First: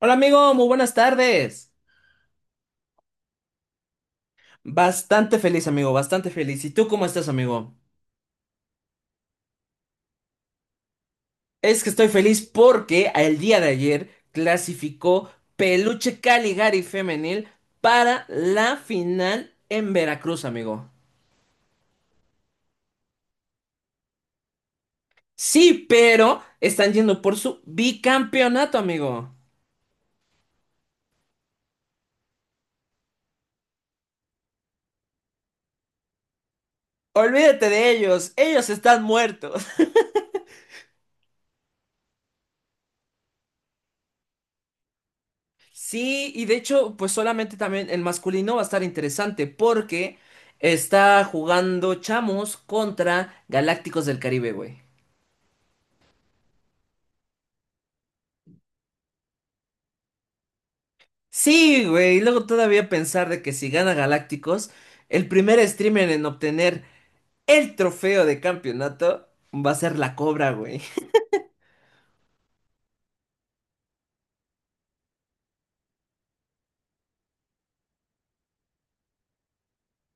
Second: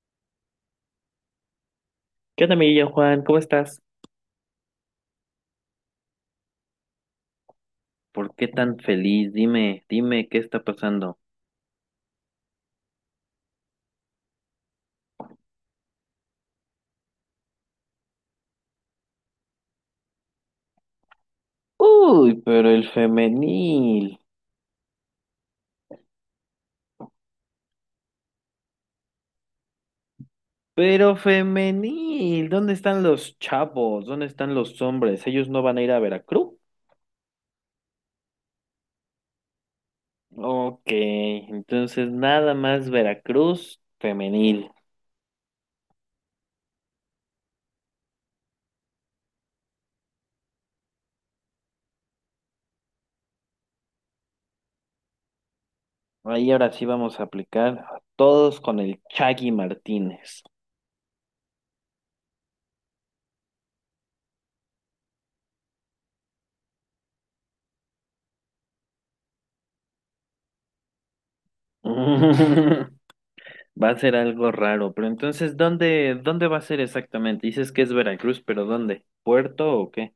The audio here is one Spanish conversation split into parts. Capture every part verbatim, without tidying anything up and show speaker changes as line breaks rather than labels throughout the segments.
Hola amigo, muy buenas tardes.
¿Qué onda, amiguillo Juan? ¿Cómo estás?
Bastante feliz amigo, bastante feliz. ¿Y tú cómo estás amigo?
¿Por qué tan feliz? Dime, dime, ¿qué está pasando?
Es que estoy feliz porque el día de ayer clasificó Peluche Caligari Femenil para la final en Veracruz amigo.
Uy, pero el femenil.
Sí, pero están yendo por su bicampeonato amigo.
Pero femenil. ¿Dónde están los chavos? ¿Dónde están los hombres? ¿Ellos no van a ir a Veracruz?
Olvídate de ellos, ellos están muertos.
Ok, entonces nada más Veracruz femenil.
Sí, y de hecho, pues solamente también el masculino va a estar interesante porque está jugando Chamos contra Galácticos del Caribe, güey.
Ahí ahora sí vamos a aplicar a todos con el Chagui Martínez.
Sí, güey, y luego todavía pensar de que si gana Galácticos, el primer streamer en obtener el trofeo de campeonato va a ser la Cobra, güey.
Va a ser algo raro, pero entonces, ¿dónde, dónde va a ser exactamente? Dices que es Veracruz, pero ¿dónde? ¿Puerto o qué?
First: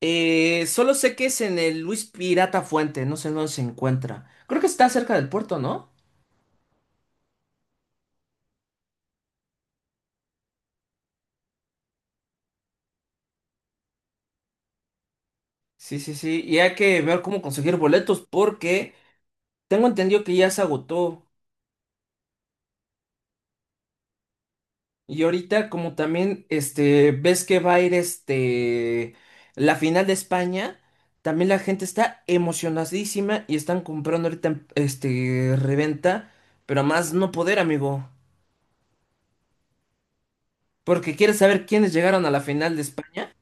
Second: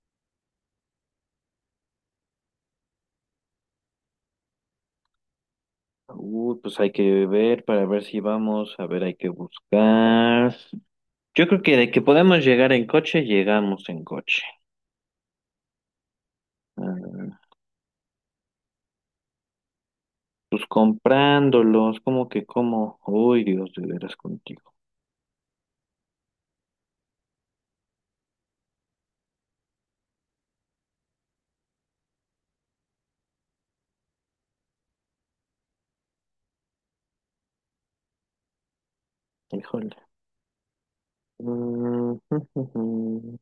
Eh, solo sé que es en el Luis Pirata Fuente, no sé dónde se encuentra. Creo que está cerca del puerto, ¿no?
Uh, pues hay que ver para ver si vamos, a ver, hay que buscar. Yo creo que de que podemos llegar en coche, llegamos en coche.
Sí, sí, sí, y hay que ver
Ah,
cómo conseguir boletos porque tengo entendido que ya se
pues
agotó.
comprándolos, como que como, uy, Dios, de veras contigo.
Y ahorita, como también, este, ves que va a ir este la final de España, también la gente está emocionadísima y están comprando ahorita en- este reventa, pero a más no poder, amigo.
Híjole.
Porque quieres saber quiénes
Mm.
llegaron a la final de España.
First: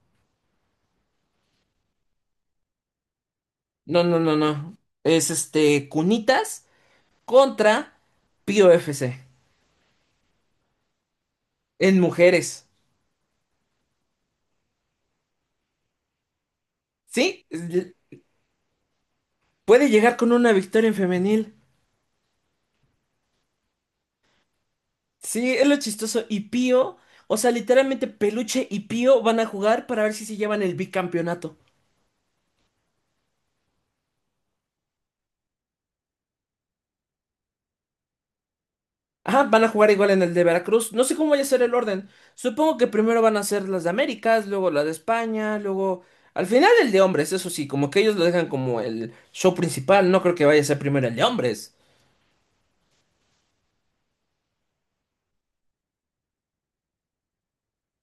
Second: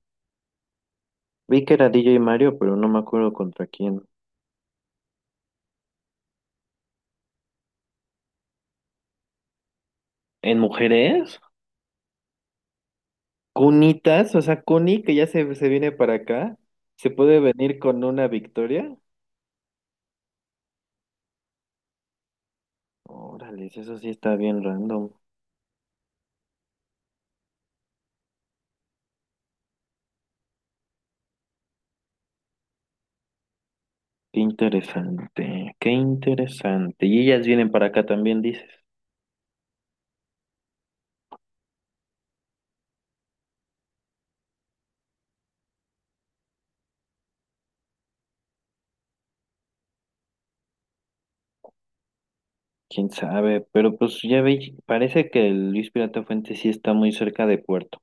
Vi que era D J Mario, pero no me acuerdo contra quién.
No, no, no, no. Es este Cunitas contra Pío F C
¿En mujeres?
en mujeres.
Cunitas, o sea, Cuni, que ya se, se viene para acá, se puede
Sí,
venir
es-
con una victoria.
puede llegar con una victoria en femenil.
Órale, eso sí está bien random.
Sí, es lo chistoso. Y Pío, o sea, literalmente Peluche y Pío van a jugar para ver si se llevan el bicampeonato.
Qué interesante, qué interesante. Y ellas vienen para acá también, dices.
Ajá, van a jugar igual en el de Veracruz. No sé cómo vaya a ser el orden. Supongo que primero van a ser las de Américas, luego las de España, luego… Al final el de hombres, eso sí, como que ellos lo dejan como el show principal. No creo que vaya a ser primero el de hombres.
Quién sabe, pero pues ya veis, parece que el Luis Pirata Fuente sí está muy cerca de Puerto,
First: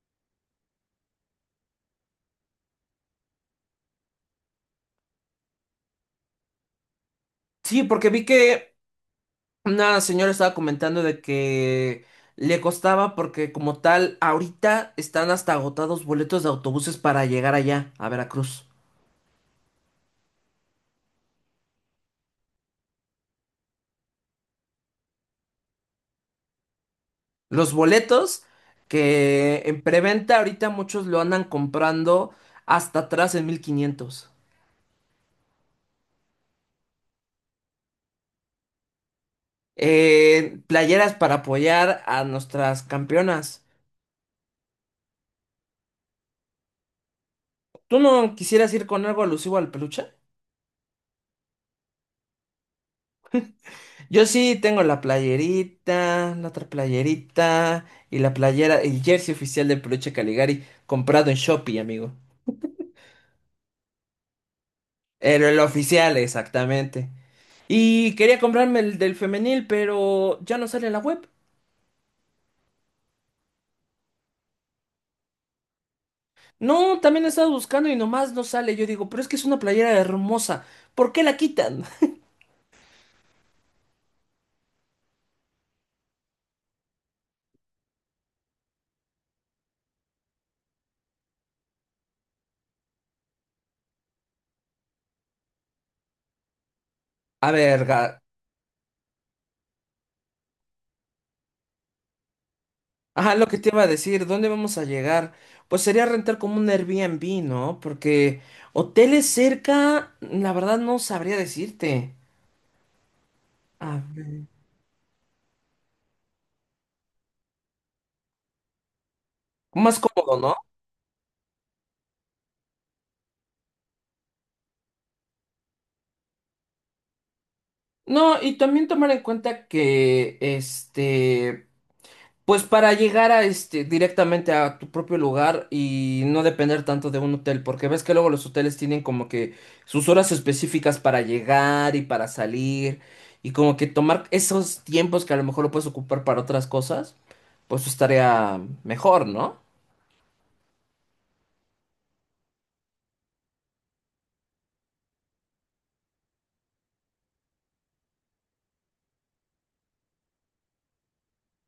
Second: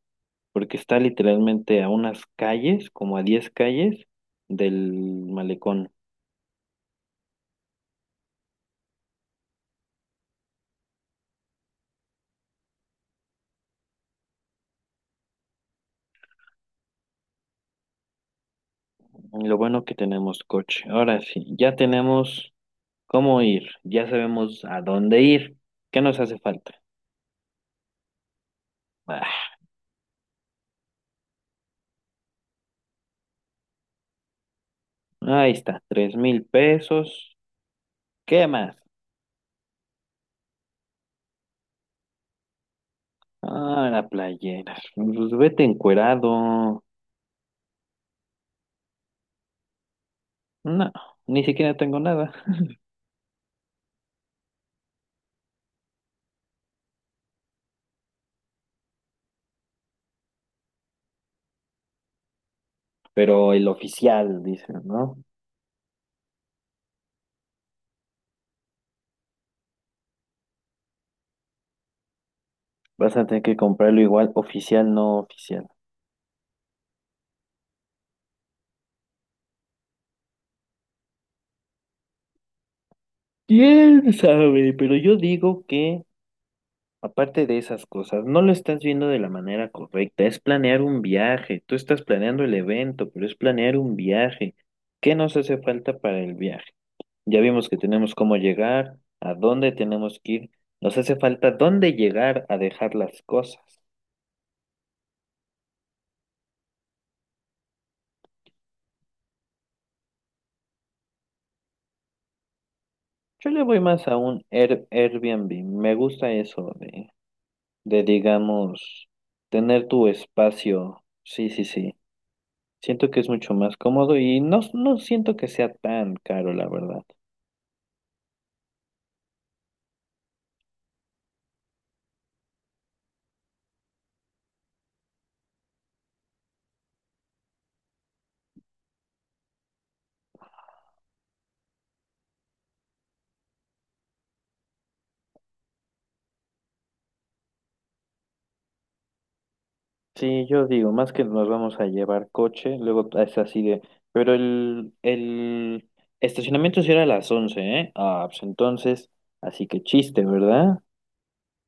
porque está literalmente a unas calles, como a diez calles del malecón.
Sí, porque vi que una señora estaba comentando de que le costaba porque como tal, ahorita están hasta agotados boletos de autobuses para llegar allá, a Veracruz.
Lo bueno que tenemos coche. Ahora sí, ya tenemos. ¿Cómo ir? Ya sabemos a dónde ir. ¿Qué nos hace falta?
Los boletos
Ah,
que en preventa ahorita muchos lo andan comprando hasta atrás en mil quinientos.
ahí está, tres mil pesos. ¿Qué más?
Eh, playeras para apoyar a nuestras campeonas.
Ah, la playera. Pues vete encuerado.
¿Tú no quisieras ir con algo alusivo al peluche?
No, ni siquiera tengo nada.
Yo sí tengo la playerita, la otra playerita y la playera, el jersey oficial del peluche Caligari comprado en Shopee, amigo.
Pero el oficial, dicen, ¿no?
El, el oficial, exactamente. Y quería comprarme el del femenil, pero ya no sale en la web.
Vas a tener que comprarlo igual, oficial, no oficial.
No, también he estado buscando y nomás no sale. Yo digo, pero es que es una playera hermosa. ¿Por qué la quitan?
¿Quién sabe? Pero yo digo que aparte de esas cosas, no lo estás viendo de la manera correcta. Es planear un viaje. Tú estás planeando el evento, pero es planear un viaje. ¿Qué nos hace falta para el viaje? Ya
A
vimos que
ver,
tenemos
ga-
cómo llegar, a dónde tenemos que ir. Nos hace falta dónde llegar a dejar las
ajá, lo que te iba
cosas.
a decir, ¿dónde vamos a llegar? Pues sería rentar como un Airbnb, ¿no? Porque hoteles cerca, la verdad no sabría decirte.
Yo le voy
A
más a un
ver,
Air- Airbnb. Me gusta eso de, de, digamos, tener
más
tu
cómodo, ¿no?
espacio. Sí, sí, sí. Siento que es mucho más cómodo y no, no siento que sea tan caro, la verdad.
No, y también tomar en cuenta que este, pues para llegar a este directamente a tu propio lugar y no depender tanto de un hotel, porque ves que luego los hoteles tienen como que sus horas específicas para llegar y para salir y como que tomar esos tiempos que a lo mejor lo puedes ocupar para otras cosas, pues estaría mejor, ¿no?
Sí, yo digo, más que nos vamos a llevar coche, luego es así de, pero el, el estacionamiento sí era a las once, ¿eh? Ah, pues entonces, así que chiste, ¿verdad?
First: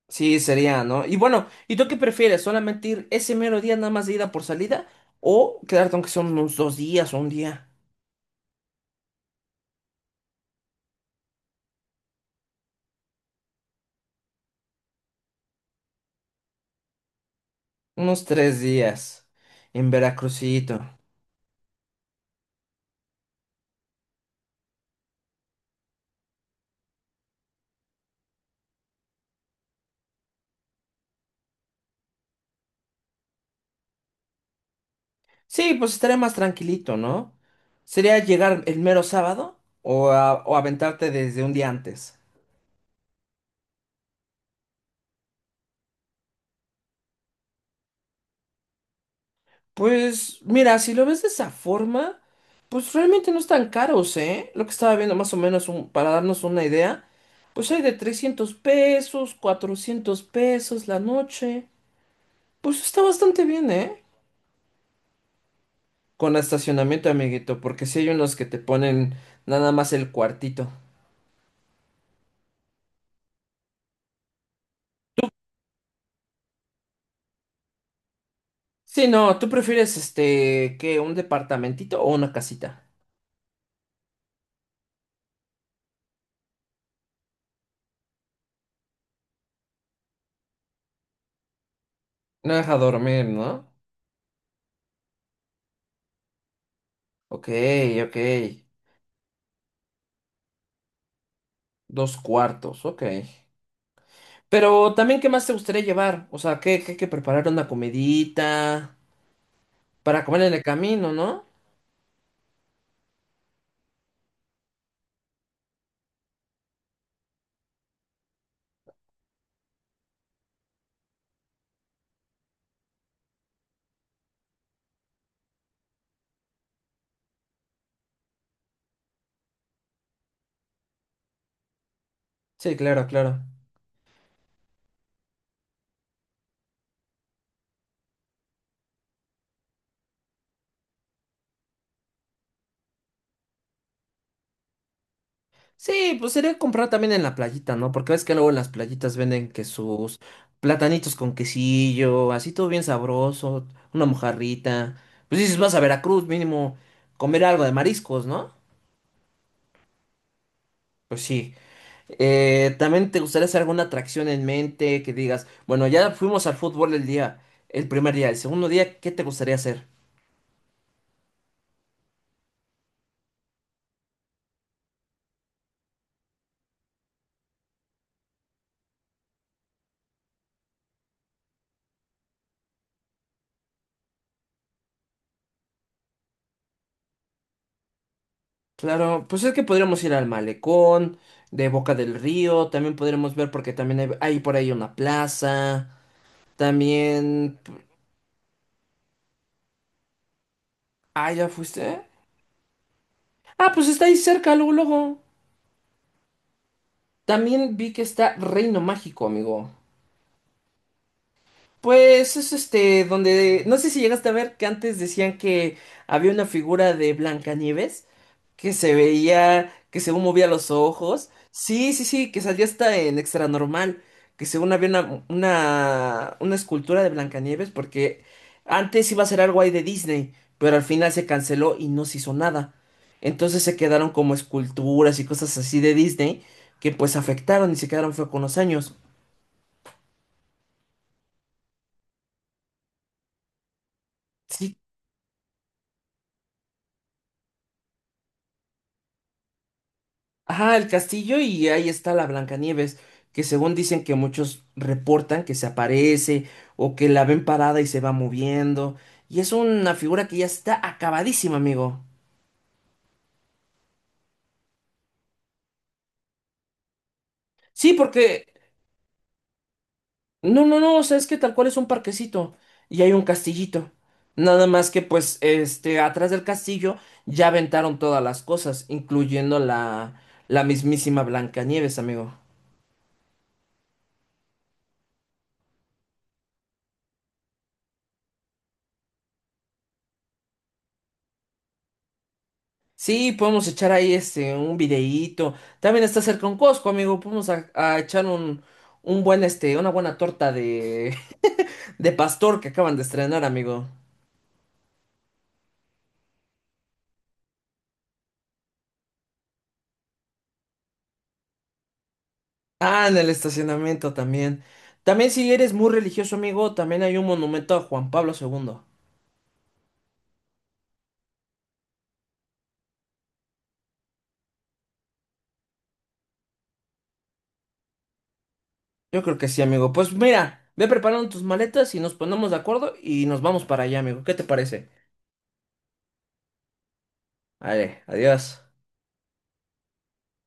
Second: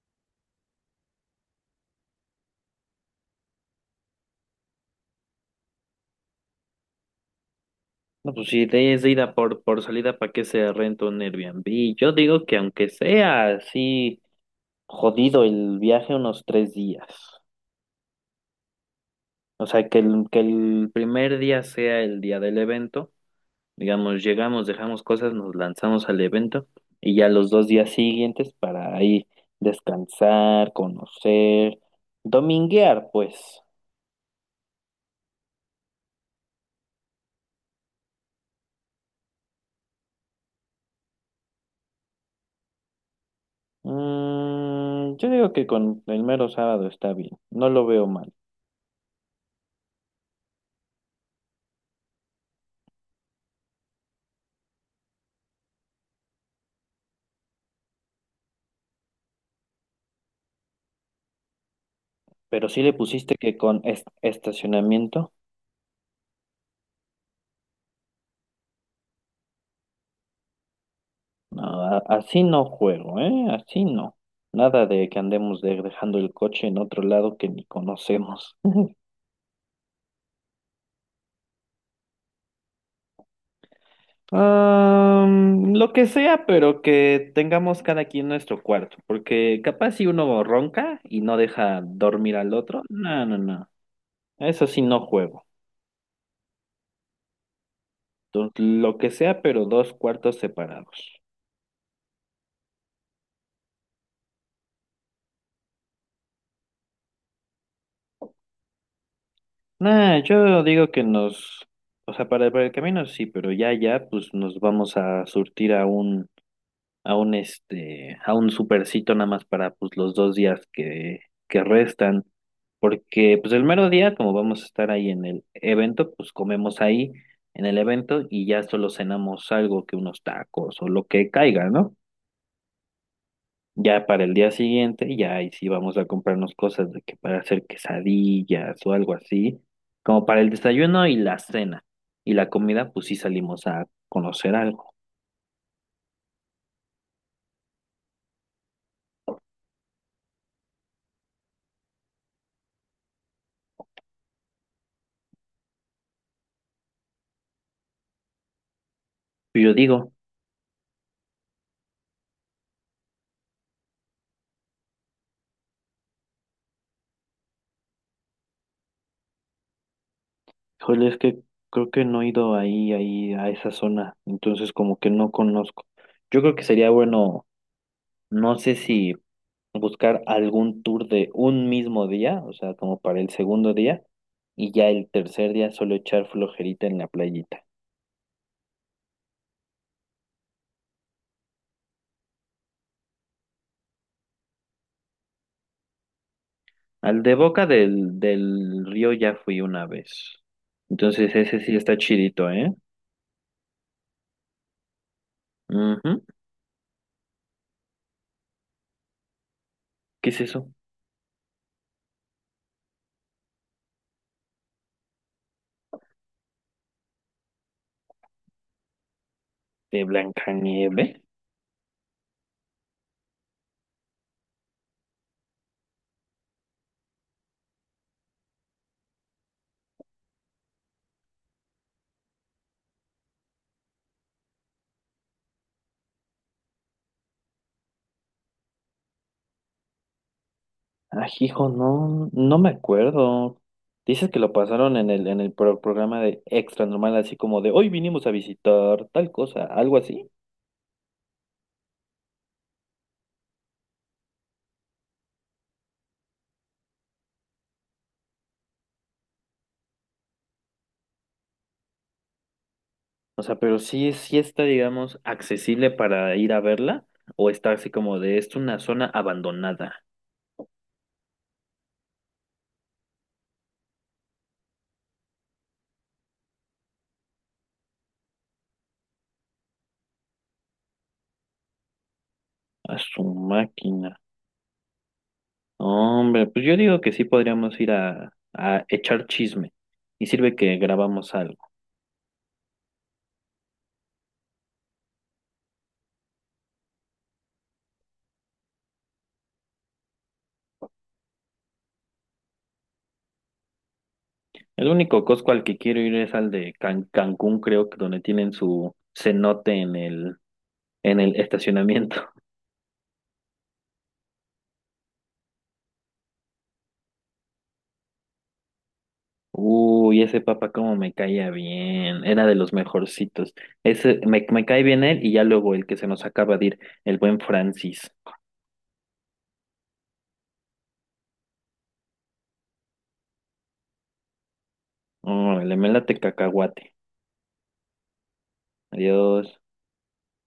Sí, sería, ¿no? Y bueno, ¿y tú qué prefieres? ¿Solamente ir ese mero día nada más de ida por salida o quedarte aunque son unos dos días o un día?
No, pues si de- es de ida por, por salida, ¿para qué se renta un Airbnb? Yo digo que aunque sea así jodido el viaje unos tres días,
Unos tres días
o sea,
en
que el, que
Veracruzito.
el primer día sea el día del evento. Digamos, llegamos, dejamos cosas, nos lanzamos al evento y ya los dos días siguientes para ahí descansar, conocer, dominguear, pues.
Sí, pues estaría más tranquilito, ¿no? ¿Sería llegar el mero sábado o, a- o aventarte desde un día antes?
Mm, yo digo que con el mero sábado está bien, no lo veo mal.
Pues mira, si lo ves de esa forma, pues realmente no están caros, ¿eh? Lo que estaba viendo más o menos un- para darnos una idea, pues hay de trescientos pesos, cuatrocientos pesos la noche.
Pero
Pues
si le
está
pusiste
bastante
que
bien,
con
¿eh?
es- estacionamiento,
Con estacionamiento, amiguito, porque si hay unos que te ponen nada más el cuartito.
no, a- así no juego, ¿eh? Así no. Nada de que andemos de- dejando el coche en otro lado que ni conocemos.
Sí, no, ¿tú prefieres este, que un departamentito o una casita?
Am, lo que sea, pero que tengamos cada quien nuestro cuarto, porque capaz si uno ronca y no deja dormir
No
al
deja
otro,
dormir,
no, no,
¿no?
no, eso sí no juego.
Ok, ok.
Entonces, lo que sea, pero dos cuartos separados.
Dos cuartos, ok. Pero también, ¿qué más te gustaría llevar? O sea, ¿qué, qué hay que preparar una comidita
Nah,
para comer en
yo
el
digo que
camino, ¿no?
nos, o sea, para, para el camino sí, pero ya, ya, pues nos vamos a surtir a un a un este, a un supercito nada más para pues los dos días que, que restan, porque pues el mero día, como vamos a estar ahí en el evento, pues comemos ahí en el evento y ya solo cenamos algo que unos tacos o lo que caiga, ¿no?
Sí, claro, claro.
Ya para el día siguiente, ya ahí sí vamos a comprarnos cosas de que para hacer quesadillas o algo así, como para el desayuno y la cena. Y la comida, pues sí salimos a conocer algo.
Sí, pues sería comprar también en la playita, ¿no? Porque ves que luego en las playitas venden que sus platanitos con quesillo, así todo bien sabroso, una mojarrita. Pues dices, vas a Veracruz, mínimo comer algo de mariscos, ¿no?
Yo digo.
Pues sí. Eh, ¿también te gustaría hacer alguna atracción en mente que digas, bueno, ya fuimos al fútbol el día, el primer día, el segundo día, ¿qué te gustaría hacer?
Híjole, es que creo que no he ido ahí, ahí, a esa zona, entonces como que no conozco. Yo creo que sería bueno, no sé si buscar algún tour de un mismo día, o sea, como para el segundo día, y ya el tercer día solo echar flojerita en la playita.
Claro, pues es que podríamos ir al malecón, de Boca del Río, también podríamos ver porque también hay, hay por ahí una plaza,
Al de
también…
Boca del, del río ya fui una vez,
Ah,
entonces
¿ya
ese sí está
fuiste?
chidito, ¿eh?
Ah, pues está ahí cerca, luego, luego.
Ujú.
También vi que está Reino Mágico, amigo.
¿Qué es eso?
Pues es este, donde… No sé si llegaste a ver que antes decían que había una figura de Blancanieves, que se veía, que
¿De
según movía los
Blancanieve?
ojos. Sí, sí, sí, que salía hasta en Extra Normal, que según había una, una, una escultura de Blancanieves, porque antes iba a ser algo ahí de Disney, pero al final se canceló y no se hizo nada. Entonces se quedaron como esculturas y cosas así de Disney que pues afectaron y se quedaron fue con los años.
Ah, hijo, no, no me acuerdo. Dices que lo
Sí,
pasaron en el, en el pro- programa de Extra Normal, así como de hoy vinimos a visitar tal cosa, algo así.
ajá, el castillo y ahí está la Blancanieves, que según dicen que muchos reportan que se aparece o que la ven parada y se va moviendo. Y es una figura que ya está acabadísima, amigo.
O sea, pero sí, sí está, digamos, accesible para ir a verla, o está así
Sí,
como de
porque…
es una zona abandonada.
No, no, no, o sea, es que tal cual es un parquecito y hay un castillito. Nada más que pues, este, atrás del castillo ya aventaron todas las cosas, incluyendo la, la mismísima Blancanieves, amigo.
A su máquina. No, hombre, pues yo digo que sí podríamos ir a, a echar chisme. Y sirve que grabamos algo.
Sí, podemos echar ahí este un videíto. También está cerca un Costco, amigo. Podemos a, a echar un, un buen este, una buena torta de de pastor que acaban de estrenar, amigo.
El único Costco al que quiero ir es al de Can- Cancún, creo que donde tienen su cenote en el en el estacionamiento.
Ah, en el estacionamiento también. También si eres muy religioso, amigo, también hay un monumento a Juan Pablo segundo.
Uy, ese papá como me caía bien, era de los mejorcitos. Ese, me, me cae bien él y ya luego el que se nos acaba de ir, el buen Francis.
Yo creo que sí, amigo. Pues mira, ve preparando tus maletas y nos ponemos de acuerdo y nos vamos para allá, amigo. ¿Qué te parece?
Oh, le me late cacahuate.
Vale, adiós.
Adiós.